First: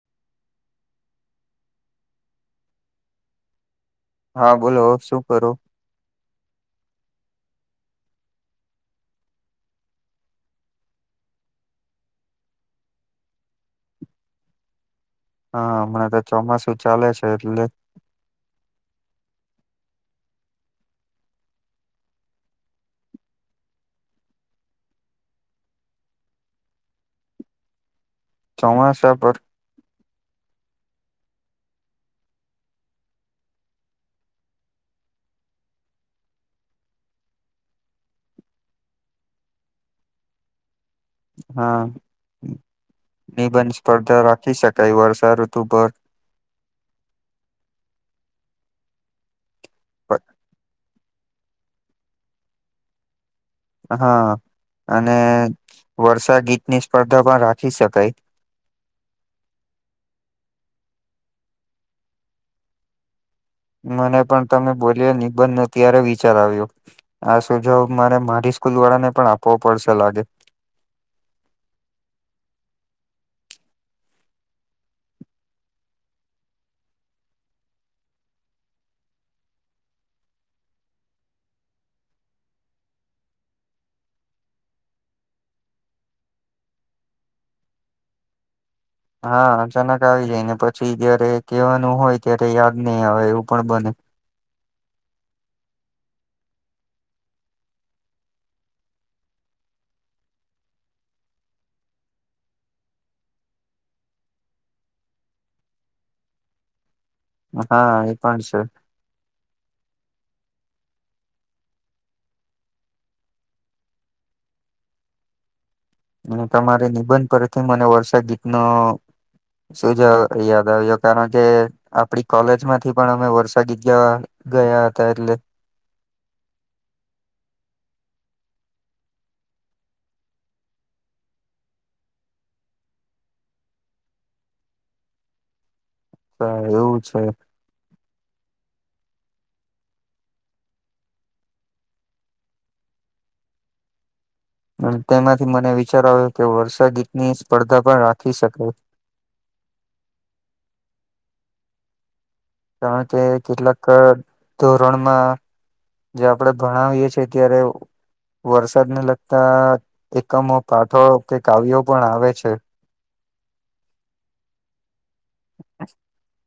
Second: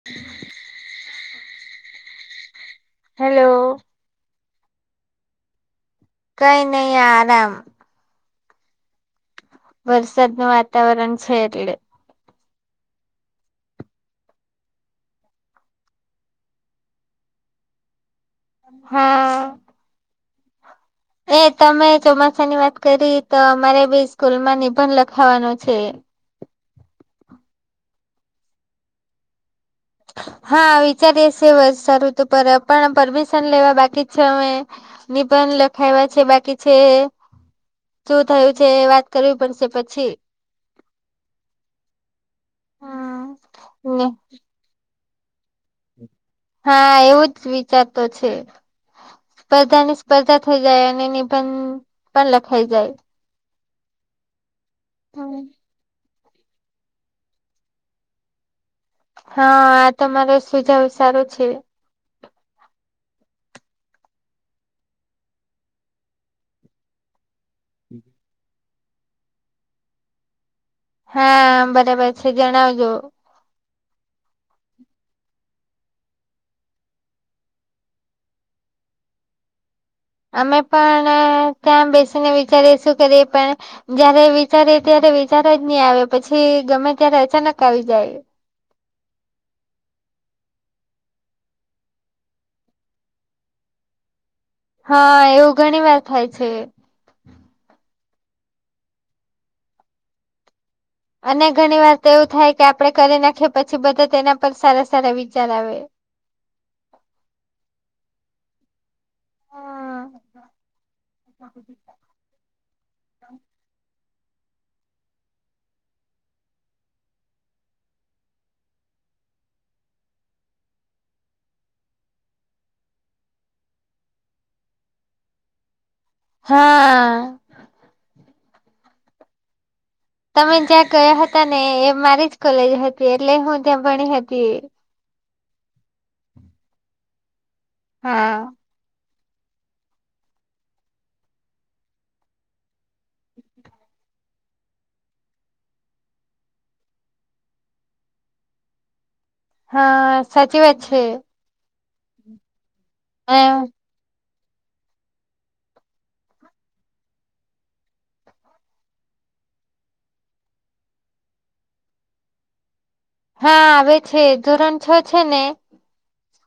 [inaudible] હાલો. હા, બોલો શું કરો? કઈ નહી આરામ. વરસાદ નું વાતાવરણ છે એટલે. હા, હમણાં તો ચોમાસું ચાલે છે એટલે હા. એ તમે ચોમાસાની વાત કરી તો અમારે બી સ્કૂલમાં નિબંધ લખાવાનો છે. ચોમાસા પર? હા વિચારીએ છીએ સારું તો પર પણ પરમિશન લેવા બાકી જ છે અમે. નિબંધ લખાવ્યા છે, બાકી છે. શું થયું છે એ વાત કરવી પડશે પછી. હા, નિબંધ ને સ્પર્ધા રાખી શકાય વર્ષાઋતુ પર. હા એવું જ વિચારતો છે. સ્પર્ધા ની સ્પર્ધા થઈ જાય અને એની બંધ પણ લખાઈ જાય. હા અને વર્ષા ગીતની સ્પર્ધા પણ રાખી શકાય. હા, આ તમારો સુજાવ સારું છે. મને પણ તમે બોલ્યા નિબંધ અત્યાર વિચાર આવ્યો. આ સુજાવ મારે મારી સ્કૂલ વાળા ને પણ આપવો પડશે લાગે. હા, બરાબર છે જણાવજો. અમે પણ ત્યાં બેસીને વિચારીએ શું કરીએ, પણ જયારે વિચારે ત્યારે વિચાર જ નહી આવે, પછી ગમે ત્યારે અચાનક આવી જાય. હા અચાનક આવી જાય, ને પછી જયારે કહેવાનું હોય, ત્યારે યાદ નહી આવે, એવું પણ બને. હા, એવું ઘણી વાર થાય છે. અને ઘણી વાર તો એવું થાય, કે આપડે કરી નાખીએ, પછી બધા તેના પર સારા સારા વિચાર આવે. હા, એ પણ છે. હમ્મ અને તમારે નિબંધ પરીથી મને વર્ષાગીતનો સુજાવ યાદ આવ્યો, કારણ કે આપડી કોલેજમાંથી પણ અમે વર્ષાગીત ગવા ગયા હતા, એટલે હા તમે જ્યાં ગયા હતા ને, એ મારી જ કોલેજ હતી, એટલે હું ત્યાં ભણી હતી. તો, એવું છે. હા તેમાંથી મને વિચાર આવ્યો, કે વર્ષાગીતની સ્પર્ધા પણ રાખી શકાય. હા, સાચી વાત છે. કારણ કે, એમ કેટલાક ધોરણમાં જે આપણે ભણાવીએ છીએ, ત્યારે ઓ વરસાદને લગતા, એકમો પાઠો, કે કાવ્યો પણ આવે છે. હા આવે છે, ધોરણ છ છેને [inaudible]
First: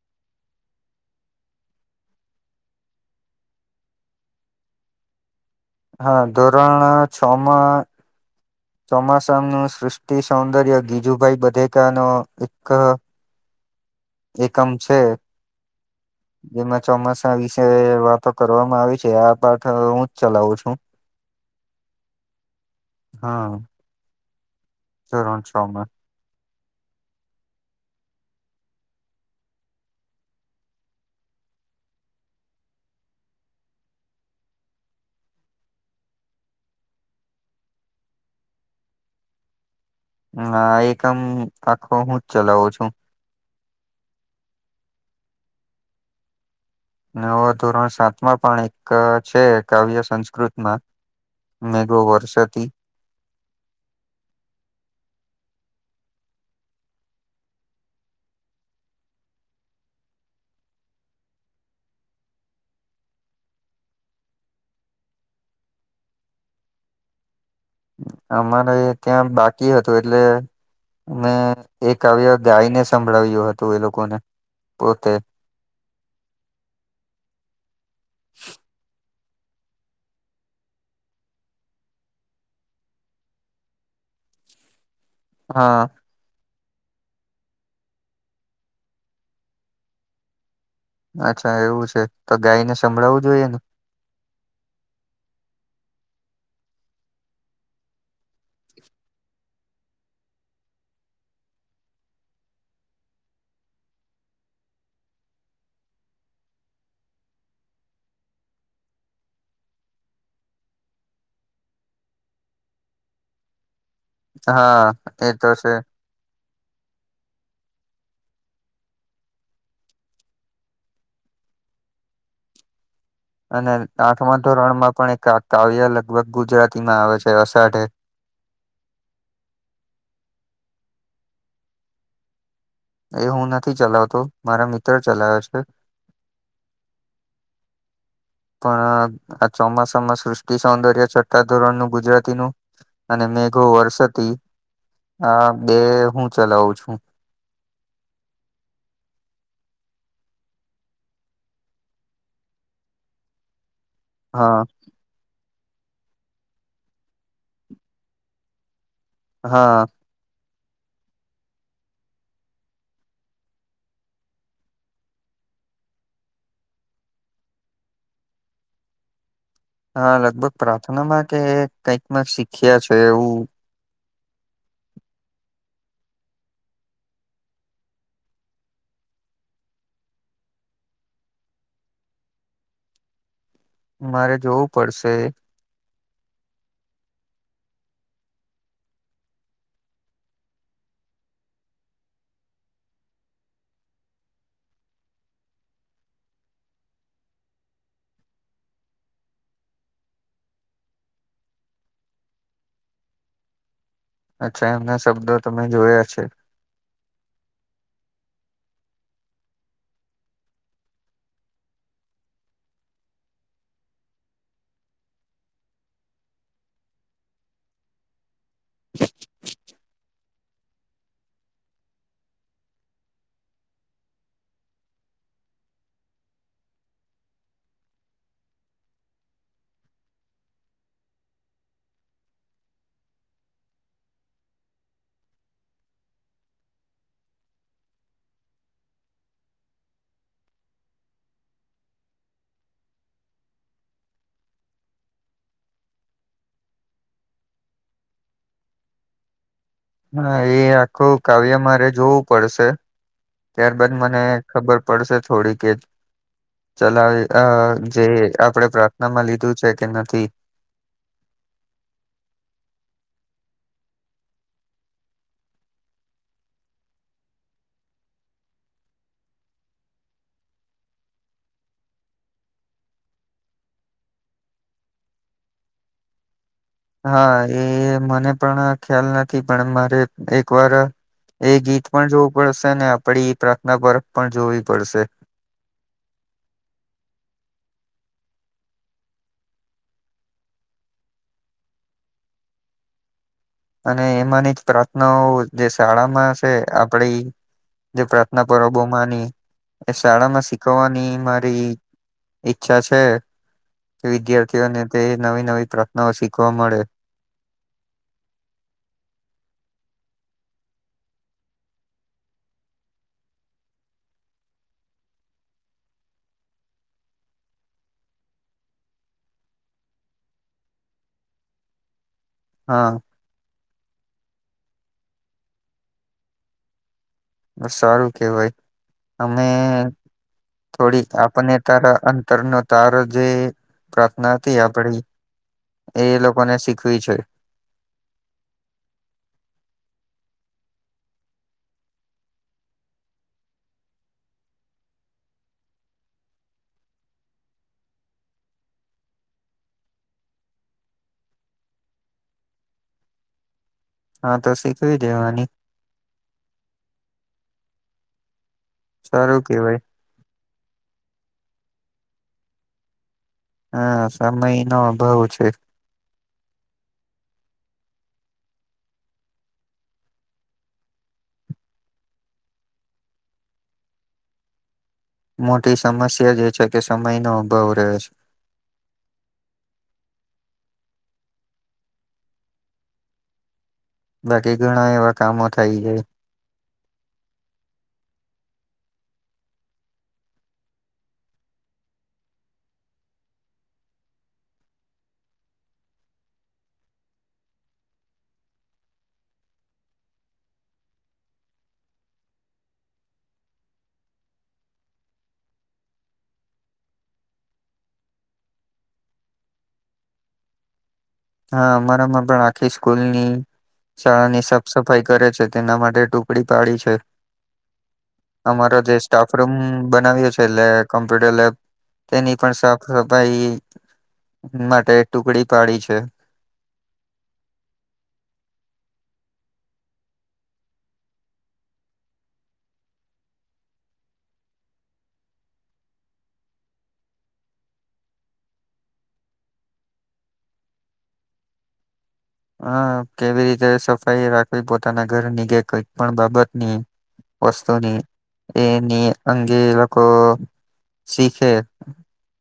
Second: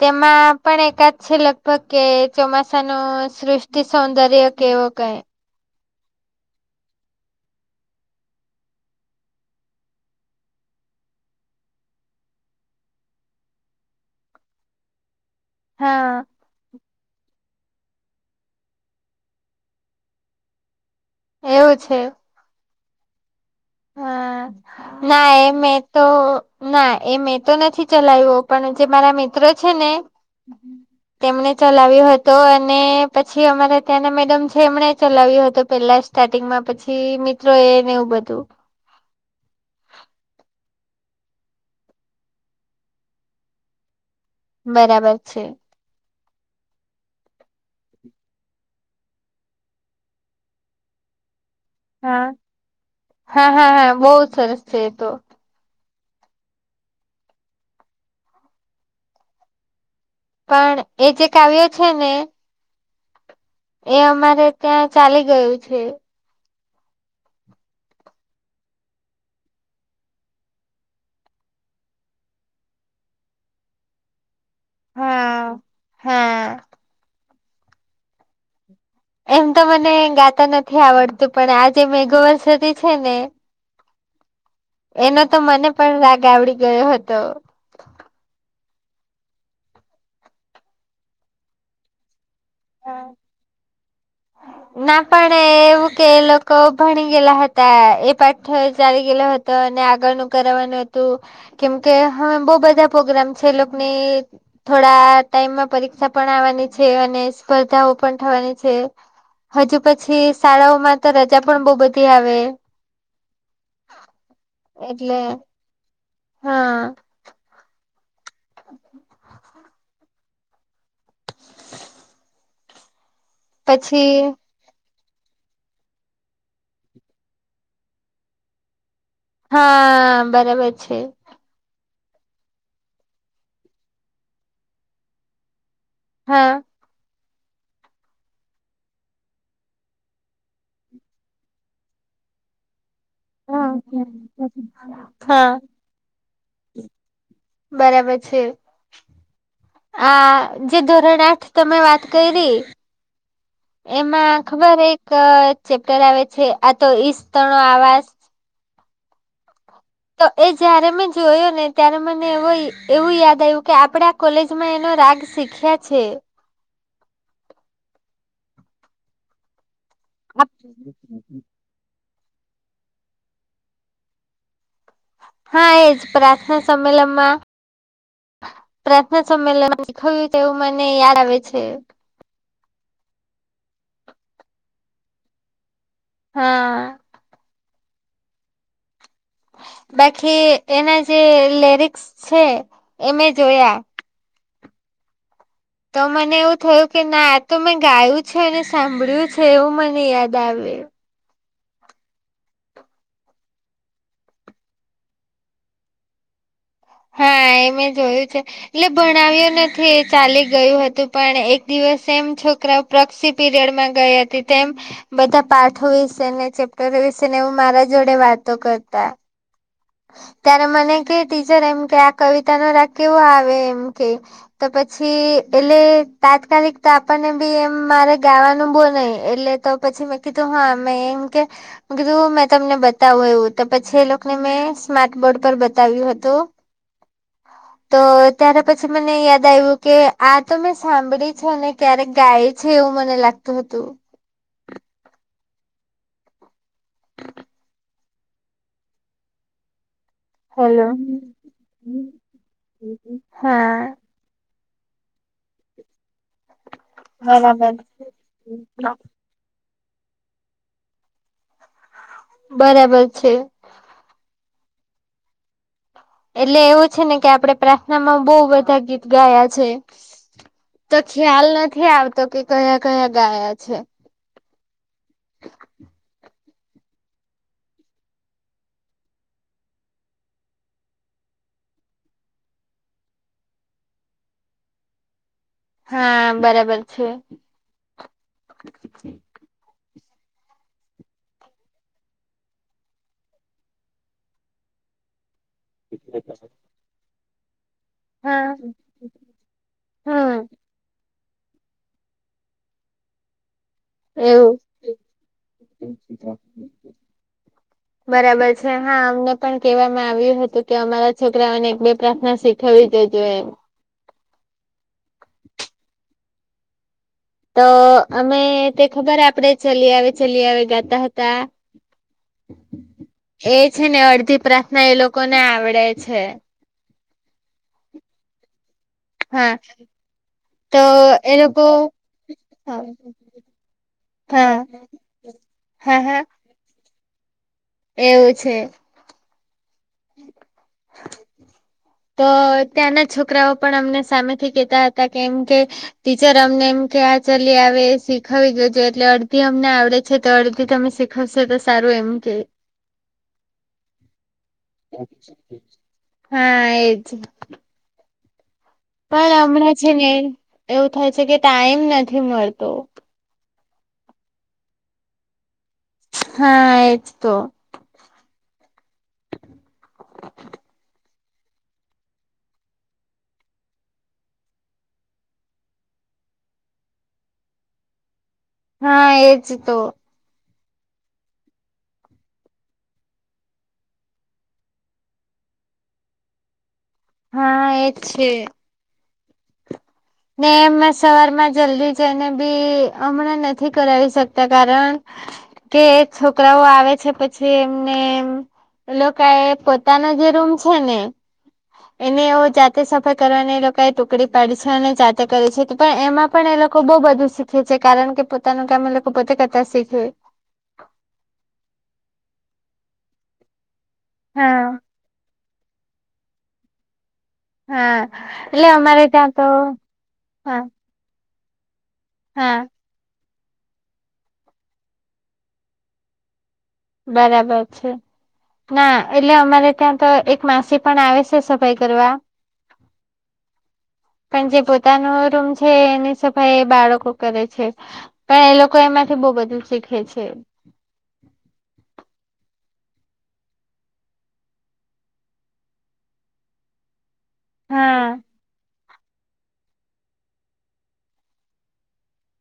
તેમાં પણ એકાદ છે, લગભગ કે ચોમાસાનું સૃષ્ટિ સૌંદર્ય કે એવું કંઈ. હા ધોરણ છમાં ચોમાસાનું સૃષ્ટિ સૌંદર્ય, ગીજુભાઈ બધેકાનું એક એકમ છે, હા જેમાં ચોમાસા વિશે વાતો કરવામાં આવી છે, આ પાઠ હું જ ચલાવું છું. એવું છે. હા. હા, ના ધોરણ એ છ મેં માં. તો ના એ મેં તો નથી ચલાવ્યો, પણ જે મારા મિત્રો છે ને [inaudible] તેમણે ચલાવ્યો હતો, અને પછી અમારા ત્યાંના મેડમ છે, એમણે ચલાવ્યો હતો, પેલા જ સ્ટાર્ટિંગમાં, પછી મિત્રોએ ને એવું બધું. ના એકમ, આખો હું જ ચલાવું છું. બરાબર છે. ને હવે ધોરણ સાતમાં પણ એક છે, કાવ્ય સંસ્કૃતમાં મેઘો હા વર્ષતી હા હા હા, બહુ સરસ છે એ તો. પણ એ જે કાવ્ય છે ને એ અમારે ત્યાં ચાલી ગયું છે. અમારે ત્યાં બાકી હતું, એટલે મેં એ કાવ્ય ગાયને સંભળાવ્યું હતું એ લોકોને, પોતે હ હા એમ તો મને ગાતા નથી આવડતું, પણ આ જે મેઘો વર્ષતી છે ને એનો તો મને હા પણ રાગ આવડી ગયો હતો. અચ્છા એવું છે તો ગાયને સંભળાવવું જોઈએ ને? ના પણ એવું કે એ લોકો ભણી ગેલા હતા એ પાઠ ચાલી ગેલો હ તો એને આગળનું કરવાનું હતું કેમકે [unintelligible] બો બધા પ્રોગ્રામ છે એ લોકની થોડા ટાઈમમાં પરીક્ષા પણ આવવાની છે અને સ્પર્ધાઓ પણ થવાની છે. હજુ પછી શાળાઓમાં તો રજા પણ બો બધી આવે. હા એટલે એતો છે. હા. [inaudible] અને પછી આઠમા ધોરણ માં પણ એક કા કાવ્ય લગભગ ગુજરાતી માં આવે છે અષાઢે? હાં બરાબર છે. એ હું નથી ચલાવતો મારા મિત્ર ચલાવે છે. હા. [inaudible] પણ અ આ ચોમાસામાં સૃષ્ટિ સૌંદર્ય છઠ્ઠા ધોરણ નું ગુજરાતી નું અને મેઘો વર્ષતી આ હા બે હું ચલાવું છું. બરાબર છે. આ જે ધોરણ આઠ તમે વાત કયરિ એમાં હા ખબર એક અ ચેપ્ટર આવે છે આ તો ઈશ તણો આવાસ? હા. તો એ જયારે મેં જોયો ને ત્યારે મને એવો એવું યાદ આવ્યું કે આપડા કોલેજ માં એનો રાગ શીખ્યા છે. હા લગભગ પ્રાર્થનામાં કે કઈક માં શીખ્યા છે એવું? હા એજ પ્રાર્થના સંમેલનમાં પ્રાર્થના [unintelligible] મને યાદ આવે છે. મારે જોવું પડશે. હા. બાકી એના જે લેરિક્સ છે એ મેં જોયા. તો મને એવું થયું કે ના આતો મેં ગાયું છે અને સાંભળ્યું છે એવું મને યાદ આવે. અચ્છા એમના શબ્દો તમે જોયા છે. હાં એ મે જોયું છે. એટલે ભણાવ્યો નથી એ ચાલી ગયું હતું પણ એક દિવસ એમ છોકરા પ્રક્ષી પીરિયડમાં ગઈ હતી તેમ બધા પાઠો વિશે ને ચેપ્ટર વિશે ને એવું મારા જોડે વાતો કરતા ત્યારે મને કે ટીચર એમ કે આ કવિતા નો રાગ કેવો આવે એમ કે તો પછી એટલે તાત્કાલિક તો આપણને બી એમ મારે ગાવાનું બોઉ નહીં એટલે તો પછી મેં કીધું હ મેં એમ કે [unintelligible] કીધું મેં તમને બતાવું એવું તો પછી એલોકને મેં સ્માર્ટ બોર્ડ પર બતાવ્યું હતું. [inaudible] તો ત્યારે પછી મને યાદ આયવુ કે આ તો મેં સાંભળી છે અને ક્યારેક ગાય છે એવું મને લાગતુ હતું. હા એ હેલો આખું કાવ્ય મારે જોવું પડશે ત્યારબાદ હા મને ખબર પડશે થોડી [unintelligible] ચલાવી બરાબર [unintelligible] જે આપડે પ્રાર્થનામાં લીધું છે કે નથી? બરાબર છે. એટલે એવું છે ને કે આપડે પ્રાર્થનામાં બહુ બધા ગીત ગાયા છે. તો ખ્યાલ નથી આવતો કે કયા કયા ગાયા છે. હા એ મને પણ અ ખ્યાલ નથી પણ મારે એક વાર એ ગીત પણ જોવું પડશે ને આપડી પ્રાર્થના પરખ પણ જોવી પડશે હા બરાબર છે. અને એમાની જ પ્રાર્થનાઓ જે શાળામાં સે આપડી જે પ્રાર્થના હા પરબો માની એ શાળા હમ માં શી થવાની ની મારી ઈચ્છા છે. તે એવું. વિદ્યાર્થીઓને તે નવી નવી પ્રાર્થનાઓ શીખવા મળે. બરાબર છે હા અમને પણ કેવામાં આવ્યું હતું કે અમારા છોકરાઓને એક બે પ્રાર્થના શીખ થવી જેજો એમ તો અમે તે ખબર આપડે ચલી આવે ચલી આવે ગાતા હતા હા. એ છે ને અડધી પ્રાર્થના એ લોકો ને આવડે છે. સારું કેવાય અમે હા. તો થોડી એ આપને લોકો તારા અંતરનો હા તારો જે પ્રાર્થના હતી હા આપડી એ હા લોકોને શીખવી છે. એવું છે. [inaudible] તો ત્યાંના છોકરાઓ પણ અમને સામેથી કેતા હતા કેમ કે ટીચર અમને એમ કે હા ચલી આવે શીખાવી દેજો એટલે અડધી અમને આવડે છે તો અડધી તમે શીખ હશે તો સારું એમ કે હા તો શી હા એજ પણ સારું હમણાં કેવાય છે ને એવું થાય છે કે ટાઈમ નથી મળતો હા સમય નો અભાવ છે. હા એજ તો મોટી સમસ્યા એજ છે કે સમય નો અભાવ રહે છે. હા એજ તો બાકી ઘણા એવા કામો થાય જાય હા એ જ છે. ને એમાં સવારમાં જલ્દી જઈને બી હમણાં નથી કરાવી શકતા કારણ કે છોકરાઓ આવે છે પછી એમને એમ એ લોકો એ પોતાનો જે રૂમ છે ને એને એવુ જાતે સફાય કરવાની એ લોકો એ ટુકડી પાડી છે અને જાતે કરે છે પણ એમાં પણ એ લોકો બોવ બધું શીખે છે કારણ કે પોતાનું કામ એ લોકો પોતે કરતા શીખે હા અમારામાં પણ આખી સ્કૂલની શાળાની હા સાફ સફાઈ કરે છે તેના માટે ટૂક ડી પાડી છે હા એટલે અમારો જે અમારે ત્યાં તો સ્ટાફરૂમ બનાવ્યો છે હા એટલે કોમ્પ્યુટર લેબ તેની પણ હા સાબ સફાઈ માટે ટુકડી પાડી છે. બરાબર. ના એટલે અમારે ત્યાં તો એક માસી પણ આવે છે સફાઈ કરવા [inaudible] પણ જે પોતાનો રૂમ છે એની સફાઈ બાળકો કરે છે. પણ એ લોકો એમાંથી બહું બધું શીખે છે. હા કેવી રીતે સફાઈ રાખવી પોતાના ઘરની કે કઈક પણ બાબત ની, વસ્તુની હા એની અંગે લોકો શીખે.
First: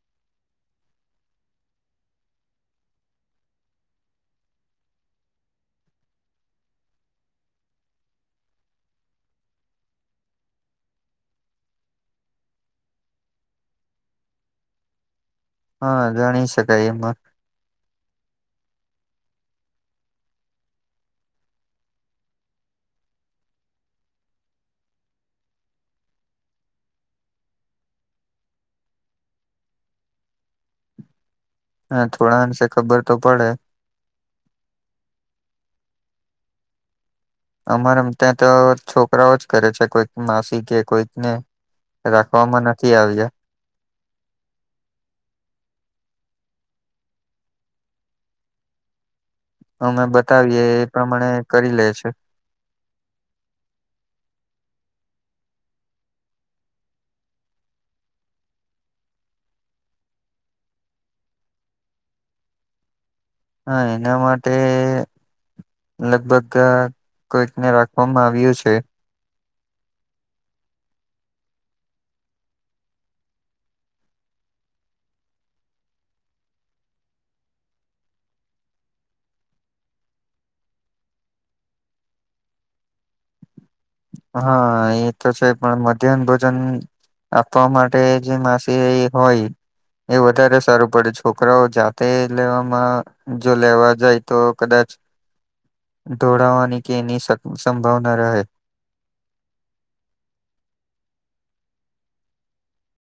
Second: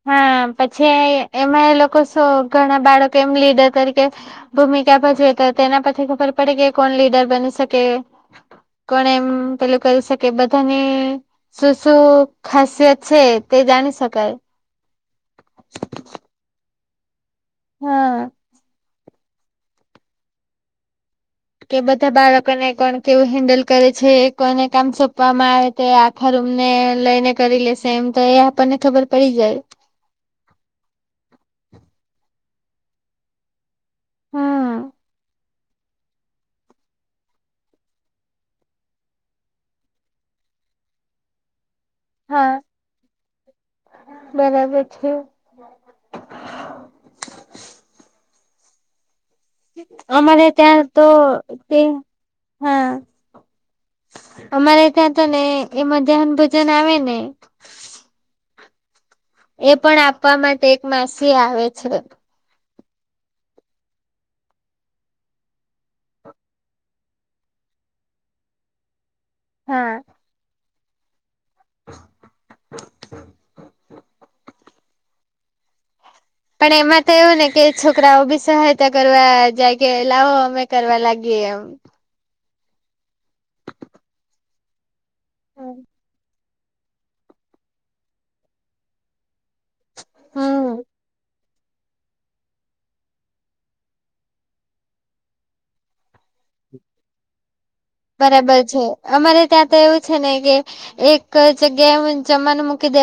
હા પછી એમાં એ લોકો સુ ઘણા બાળકો એમ લીડર તરીકે, ભૂમિકા ભજવે તો તેના પછી ખબર પડે કે કોણ લીડર બની શકે. કોણે એમ પેલું કરી શકે બધાને. શું શું ખાસિયત છે, તે જાણી શકાય. હા જાણી શકાય એમાં. હાંઆ. કે બધા બાળકોને કોણ કેવું હેન્ડલ કરે છે કોને કામ સોંપવામાં આવે? તે આખા રૂમ ને લઈને કરી લેશે એમ તો એ આપણને ખબર પડી જાય. હા થોડા અંશે ખબર તો પડે. હમ. અમારામ ત્યાં તો છોકરાઓ જ કરે છે કોઈક માસી કે કોઈક ને, હા રાખવામાં નથી આવ્યા. બરાબર છે. [unintelligible] અમે અમારે બતાવીએ ત્યાં એ તો પ્રમાણે કરી તે લે છે. હા અમારે ત્યાં છે ને એ મધ્યાહન ભોજન આવે ને એ પણ આપવા માટે એક માસી આવે છે. હા એના માટે લગભગ કોઈકને રાખવામાં આવ્યું છે. હા. [unintelligible] પણ એમાં તો એવું ને કે છોકરાઓ બી સહાયતા કરવા જાય કે લાવો અમે કરવા લાગીએ એમ. હા, એ તો છે પણ મધ્યાહન ભજ [inaudible] જ્ન આપવા માટે જે માસી હોય, એ વધારે હમ સારું પડે છોક છોકરાઓ જાતે લેવામાં જો લેવા જાય તો કદાચ ઠોળાવાની કે એની શક સંભાવના રહે બરાબર છે. અમારે ત્યાં તો એવું છે ને કે એક જગ્યાએ હું જમાનું મૂકી દે